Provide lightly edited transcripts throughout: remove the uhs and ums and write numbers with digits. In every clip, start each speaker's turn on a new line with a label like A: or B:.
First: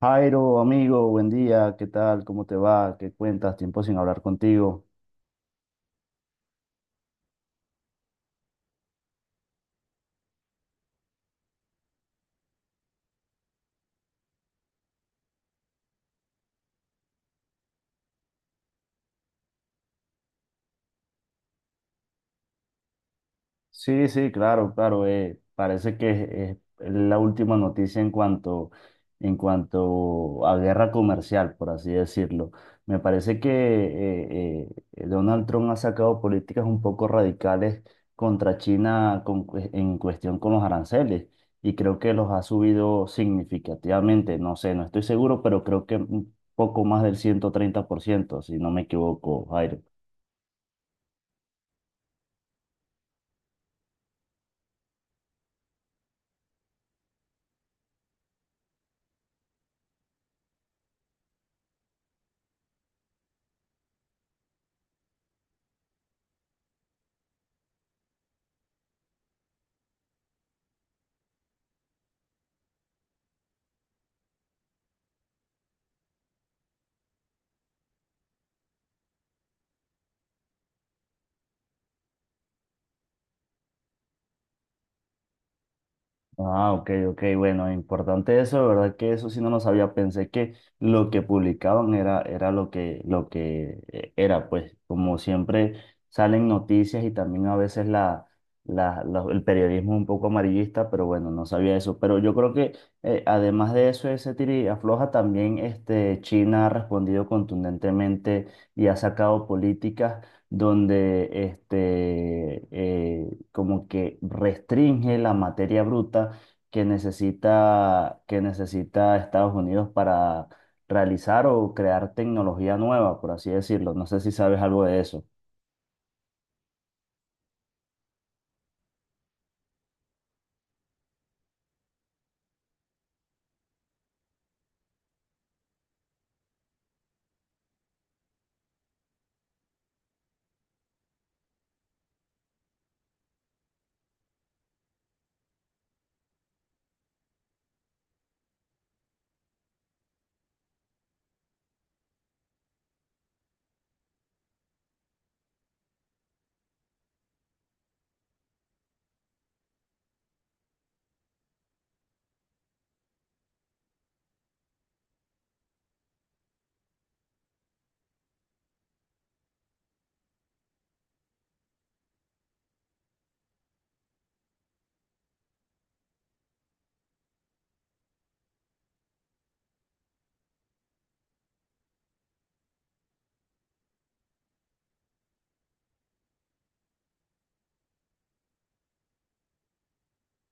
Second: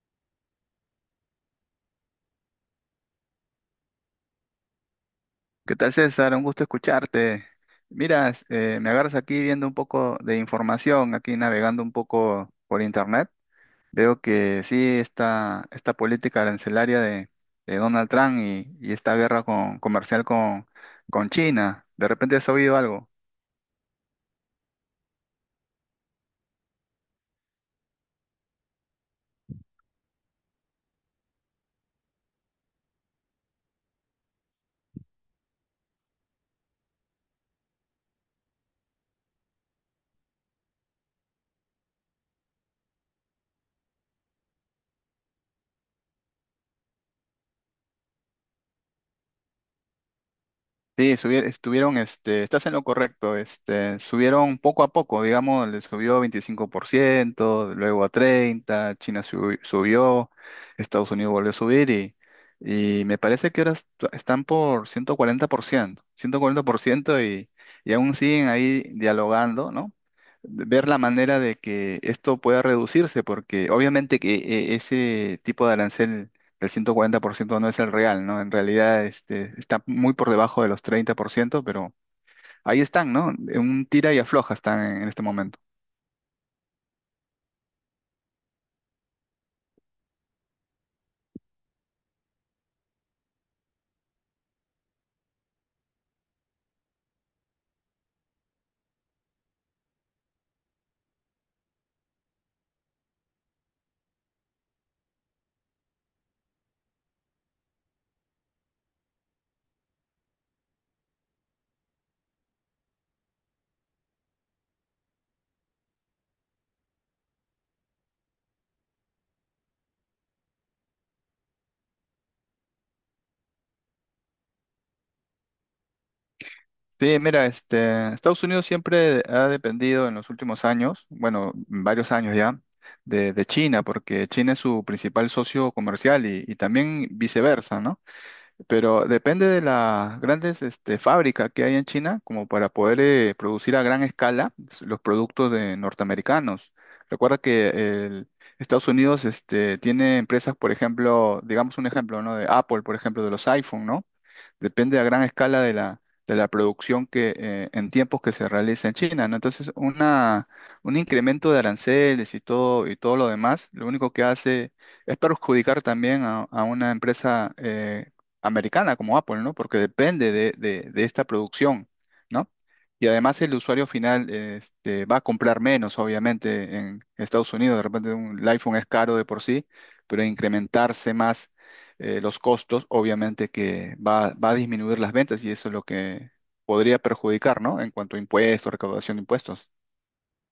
A: Jairo, amigo, buen día, ¿qué tal? ¿Cómo te va? ¿Qué cuentas? Tiempo sin hablar contigo.
B: ¿Qué tal, César? Un gusto escucharte. Mira, me agarras aquí viendo un poco de información, aquí navegando un poco por internet. Veo que sí, esta política arancelaria de Donald Trump y esta comercial con China. ¿De repente has oído algo?
A: Sí, sí, claro, claro. Parece que es la última noticia en cuanto a guerra comercial, por así decirlo. Me parece que Donald Trump ha sacado políticas un poco radicales contra China en cuestión con los aranceles y creo que los ha subido significativamente. No sé, no estoy seguro, pero creo que un poco más del 130%, si no me equivoco, Jairo.
B: Sí, estuvieron, estás en lo correcto, subieron poco a poco, digamos, le subió 25%, luego a 30, subió, Estados Unidos volvió a subir y me parece que ahora están por 140%, ciento cuarenta por ciento y aún siguen ahí dialogando, ¿no? Ver la manera de que esto pueda reducirse, porque obviamente que ese tipo de arancel el 140% no es el real, ¿no? En realidad está muy por debajo de los 30%, pero ahí están, ¿no? En un tira y afloja están en este momento.
A: Ah, ok, ok, bueno, importante eso, de verdad que eso sí no lo sabía, pensé que lo que publicaban era lo que, lo que era, pues como siempre salen noticias y también a veces la, el periodismo es un poco amarillista, pero bueno, no sabía eso, pero yo creo que además de eso, ese tira y afloja, también este, China ha respondido contundentemente y ha sacado políticas donde este, como que restringe la materia bruta que necesita Estados Unidos para realizar o crear tecnología nueva, por así decirlo. No sé si sabes algo de eso.
B: Sí, mira, Estados Unidos siempre ha dependido en los últimos años, bueno, varios años ya, de China, porque China es su principal socio comercial y también viceversa, ¿no? Pero depende de las grandes fábricas que hay en China como para poder producir a gran escala los productos de norteamericanos. Recuerda que el- Estados Unidos tiene empresas, por ejemplo, digamos un ejemplo, ¿no? De Apple, por ejemplo, de los iPhone, ¿no? Depende a gran escala de de la producción que en tiempos que se realiza en China, ¿no? Entonces, un incremento de aranceles y todo lo demás, lo único que hace es perjudicar también a una empresa americana como Apple, ¿no? Porque depende de esta producción, ¿no? Y además el usuario final va a comprar menos, obviamente, en Estados Unidos. De repente el iPhone es caro de por sí, pero incrementarse más los costos, obviamente que va a disminuir las ventas y eso es lo que podría perjudicar, ¿no? En cuanto a impuestos, recaudación de impuestos.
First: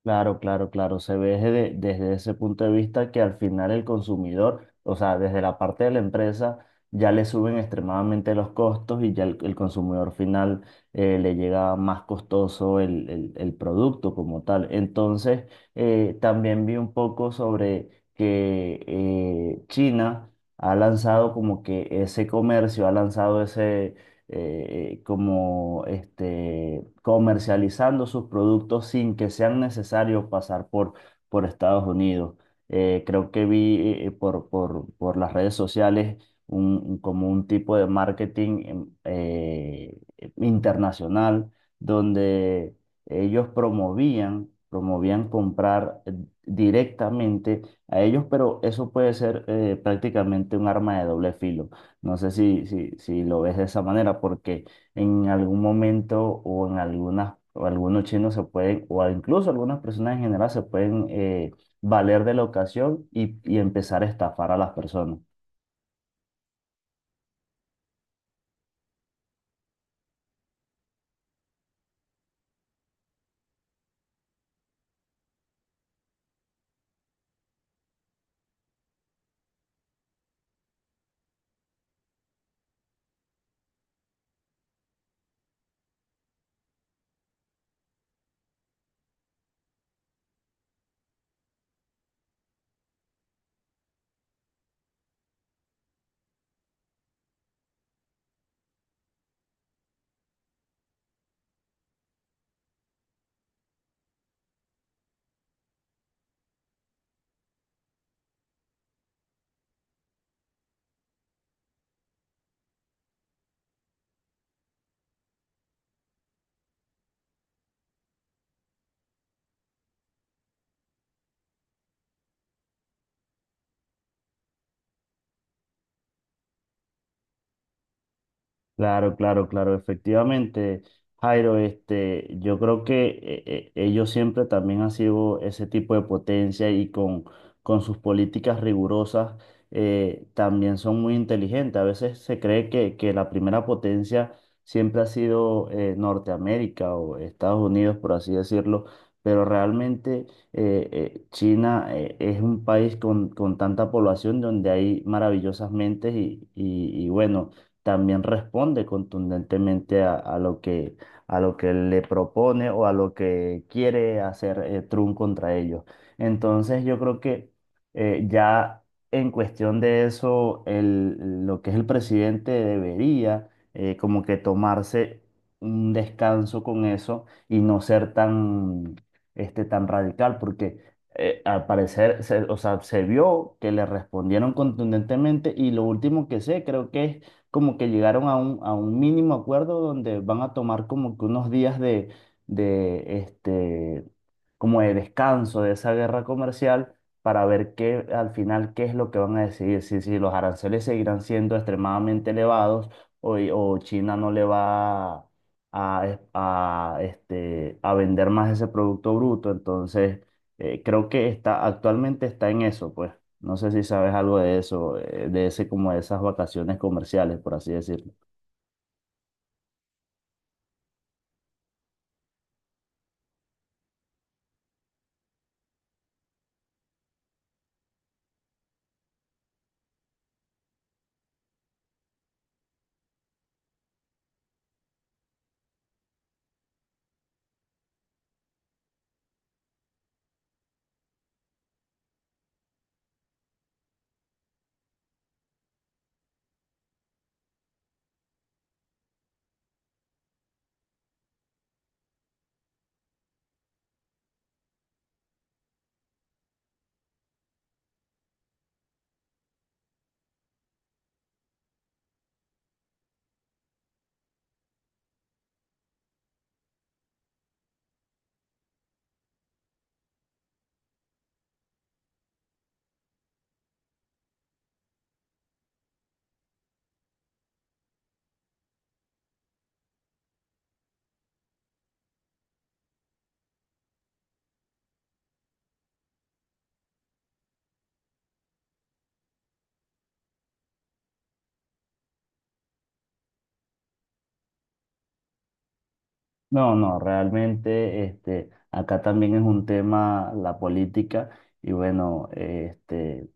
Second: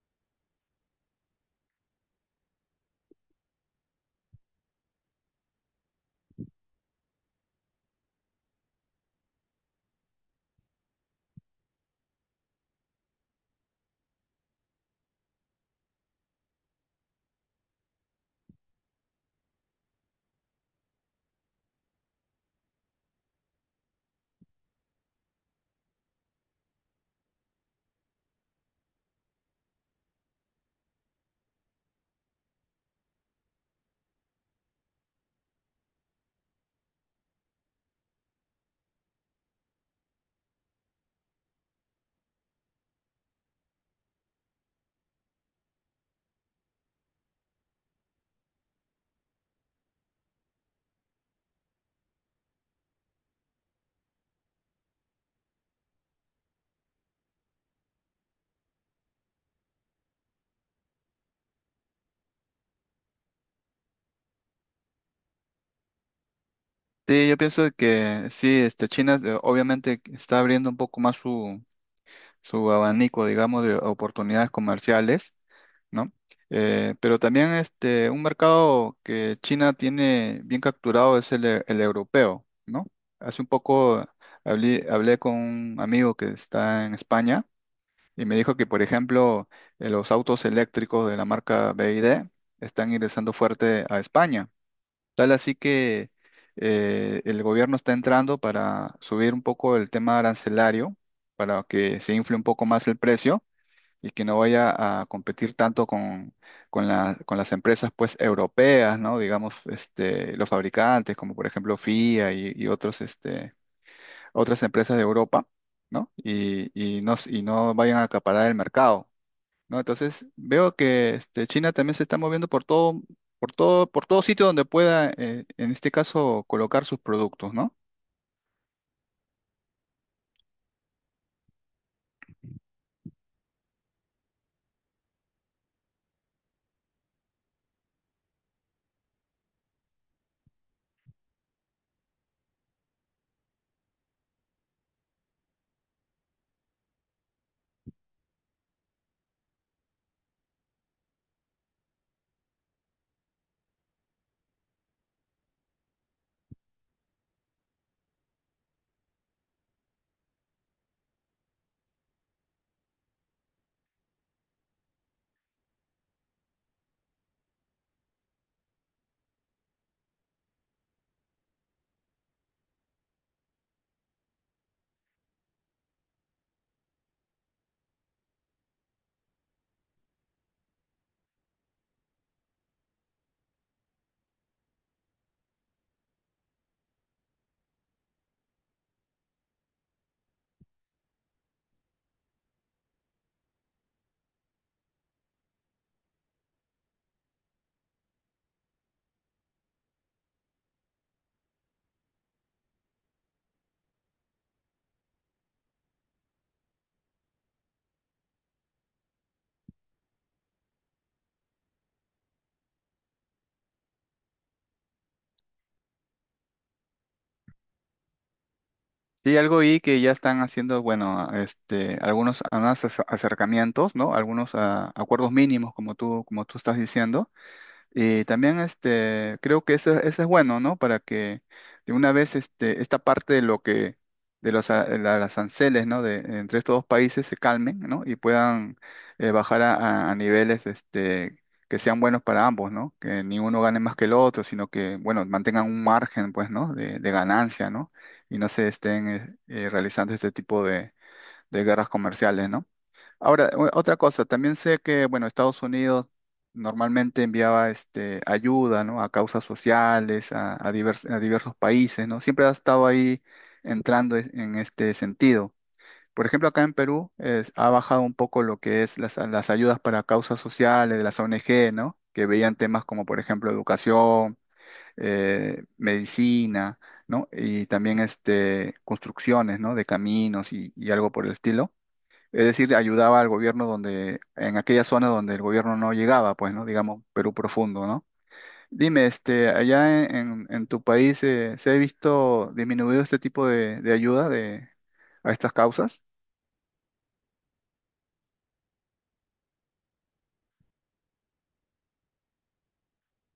A: Claro, claro, claro. Se ve desde, desde ese punto de vista que al final el consumidor, o sea, desde la parte de la empresa, ya le suben extremadamente los costos y ya el consumidor final le llega más costoso el, el producto como tal. Entonces, también vi un poco sobre que China ha lanzado como que ese comercio, ha lanzado como este, comercializando sus productos sin que sean necesarios pasar por Estados Unidos. Creo que vi por, por las redes sociales un, como un tipo de marketing internacional donde ellos promovían, promovían comprar directamente a ellos, pero eso puede ser prácticamente un arma de doble filo no sé si lo ves de esa manera, porque en algún momento o en algunas, o algunos chinos se pueden, o incluso algunas personas en general se pueden valer de la ocasión y empezar a estafar a las personas.
B: Sí, yo pienso que sí, China obviamente está abriendo un poco más su abanico, digamos, de oportunidades comerciales, ¿no? Pero también un mercado que China tiene bien capturado es el europeo, ¿no? Hace un poco hablé con un amigo que está en España y me dijo que, por ejemplo, los autos eléctricos de la marca BYD están ingresando fuerte a España. Tal así que el gobierno está entrando para subir un poco el tema arancelario, para que se infle un poco más el precio y que no vaya a competir tanto con con las empresas, pues, europeas, ¿no? Digamos, los fabricantes, como por ejemplo FIA y otros, otras empresas de Europa, ¿no? Y no, y no vayan a acaparar el mercado, ¿no? Entonces veo que China también se está moviendo por todo, por todo sitio donde pueda, en este caso, colocar sus productos, ¿no?
A: Claro, claro, claro, efectivamente, Jairo, este, yo creo que ellos siempre también han sido ese tipo de potencia y con sus políticas rigurosas también son muy inteligentes. A veces se cree que la primera potencia siempre ha sido Norteamérica o Estados Unidos, por así decirlo, pero realmente China es un país con tanta población donde hay maravillosas mentes y, y bueno también responde contundentemente a lo que le propone o a lo que quiere hacer Trump contra ellos. Entonces yo creo que ya en cuestión de eso, lo que es el presidente debería como que tomarse un descanso con eso y no ser tan, este, tan radical, porque al parecer, se, o sea, se vio que le respondieron contundentemente y lo último que sé creo que es como que llegaron a un mínimo acuerdo donde van a tomar como que unos días de, este, como de descanso de esa guerra comercial para ver qué, al final qué es lo que van a decidir, si, si los aranceles seguirán siendo extremadamente elevados o China no le va a, este, a vender más ese producto bruto. Entonces, creo que está, actualmente está en eso, pues. No sé si sabes algo de eso, de ese como de esas vacaciones comerciales, por así decirlo.
B: Sí, algo ahí que ya están haciendo, bueno, algunos, acercamientos, ¿no? Algunos ah, acuerdos mínimos, como tú estás diciendo. Y también creo que eso es bueno, ¿no? Para que de una vez esta parte de lo que, de de las aranceles, ¿no? De, entre estos dos países se calmen, ¿no? Y puedan bajar a niveles que sean buenos para ambos, ¿no? Que ni uno gane más que el otro, sino que, bueno, mantengan un margen, pues, ¿no? De ganancia, ¿no? Y no se estén realizando este tipo de guerras comerciales, ¿no? Ahora, otra cosa, también sé que, bueno, Estados Unidos normalmente enviaba ayuda, ¿no? A causas sociales, a a diversos países, ¿no? Siempre ha estado ahí en este sentido. Por ejemplo, acá en Perú ha bajado un poco lo que es las ayudas para causas sociales de las ONG, ¿no? Que veían temas como, por ejemplo, educación, medicina, ¿no? Y también construcciones, ¿no? De caminos y algo por el estilo, es decir, ayudaba al gobierno donde, en aquella zona donde el gobierno no llegaba, pues, ¿no? Digamos, Perú profundo, ¿no? Dime, allá en tu país, ¿se ha visto disminuido este tipo de ayuda de, a estas causas?
A: No, no, realmente este, acá también es un tema la política y bueno, este,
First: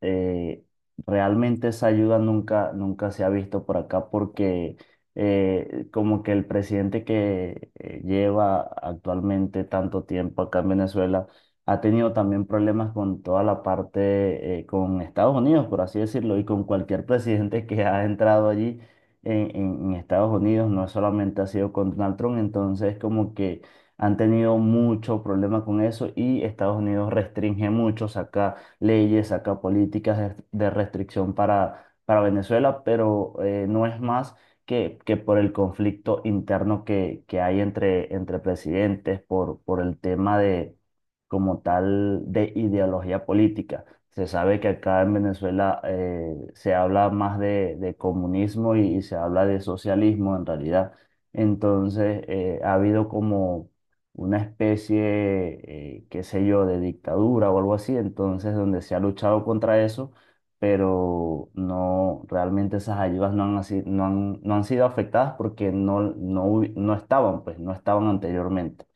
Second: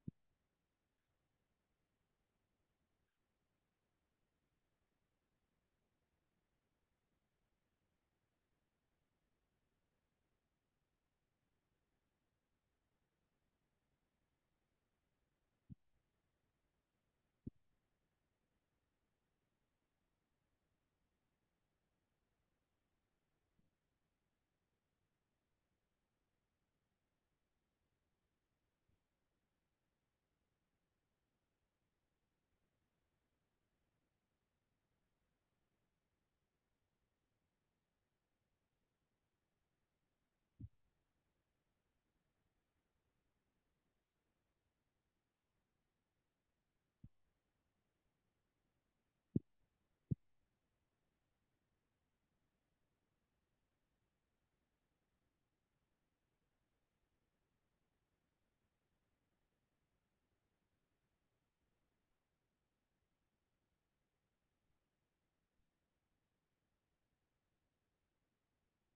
A: eh, realmente esa ayuda nunca, nunca se ha visto por acá porque como que el presidente que lleva actualmente tanto tiempo acá en Venezuela ha tenido también problemas con toda la parte, con Estados Unidos, por así decirlo, y con cualquier presidente que ha entrado allí en, en Estados Unidos, no solamente ha sido con Donald Trump, entonces como que han tenido mucho problema con eso y Estados Unidos restringe mucho, acá leyes, saca políticas de restricción para Venezuela, pero no es más que por el conflicto interno que hay entre, entre presidentes, por el tema de, como tal, de ideología política. Se sabe que acá en Venezuela se habla más de comunismo y se habla de socialismo en realidad. Entonces, ha habido como una especie, qué sé yo, de dictadura o algo así, entonces donde se ha luchado contra eso, pero no, realmente esas ayudas no han, no han, no han sido afectadas porque no, no, no estaban, pues no estaban anteriormente.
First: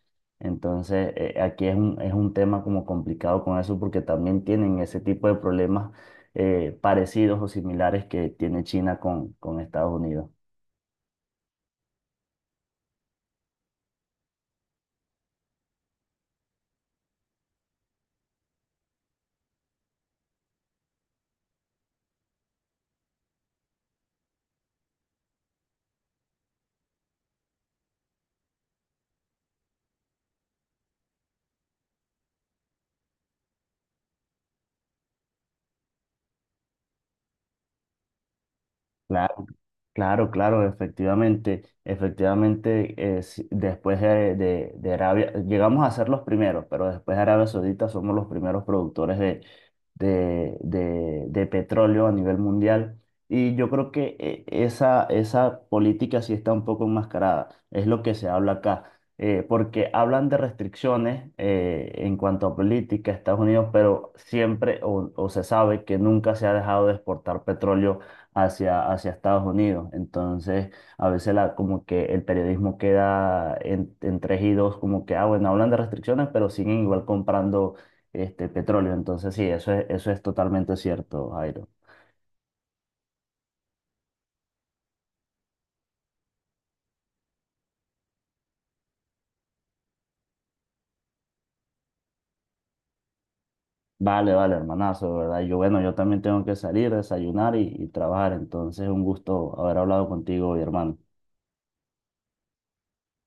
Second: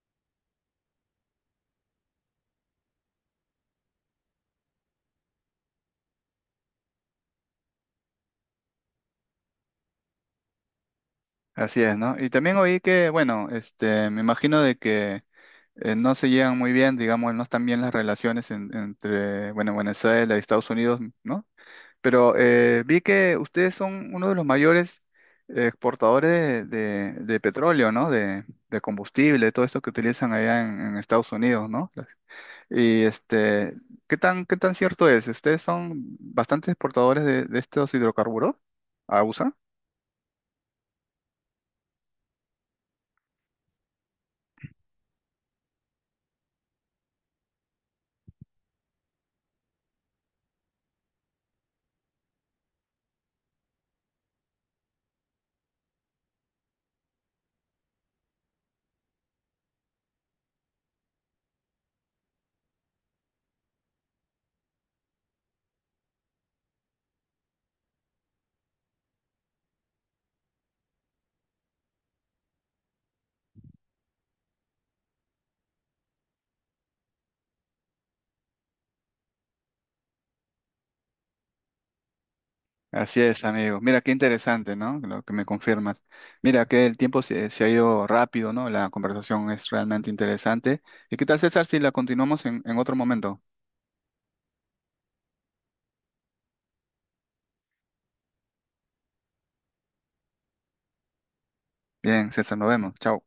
A: Entonces, aquí es un tema como complicado con eso porque también tienen ese tipo de problemas parecidos o similares que tiene China con Estados Unidos.
B: Así es, ¿no? Y también oí que, bueno, me imagino de que no se llevan muy bien, digamos, no están bien las relaciones entre, bueno, Venezuela y Estados Unidos, ¿no? Pero vi que ustedes son uno de los mayores exportadores de petróleo, ¿no? De combustible, todo esto que utilizan allá en Estados Unidos, ¿no? Y qué tan cierto es? ¿Ustedes son bastantes exportadores de estos hidrocarburos a USA?
A: Claro, claro, efectivamente, efectivamente, después de, de Arabia, llegamos a ser los primeros, pero después de Arabia Saudita somos los primeros productores de, de petróleo a nivel mundial. Y yo creo que esa, esa política sí está un poco enmascarada, es lo que se habla acá, porque hablan de restricciones en cuanto a política, Estados Unidos, pero siempre o se sabe que nunca se ha dejado de exportar petróleo hacia, hacia Estados Unidos. Entonces, a veces la, como que el periodismo queda en 3-2, como que, ah, bueno, hablan de restricciones, pero siguen igual comprando este petróleo. Entonces, sí, eso es totalmente cierto, Jairo.
B: Así es, amigo. Mira, qué interesante, ¿no? Lo que me confirmas. Mira, que el tiempo se ha ido rápido, ¿no? La conversación es realmente interesante. ¿Y qué tal, César, si la continuamos en otro momento?
A: Vale, vale, hermanazo, ¿verdad? Yo, bueno, yo también tengo que salir, desayunar y trabajar. Entonces, un gusto haber hablado contigo, hoy, hermano.
B: Bien, César, nos vemos. Chao.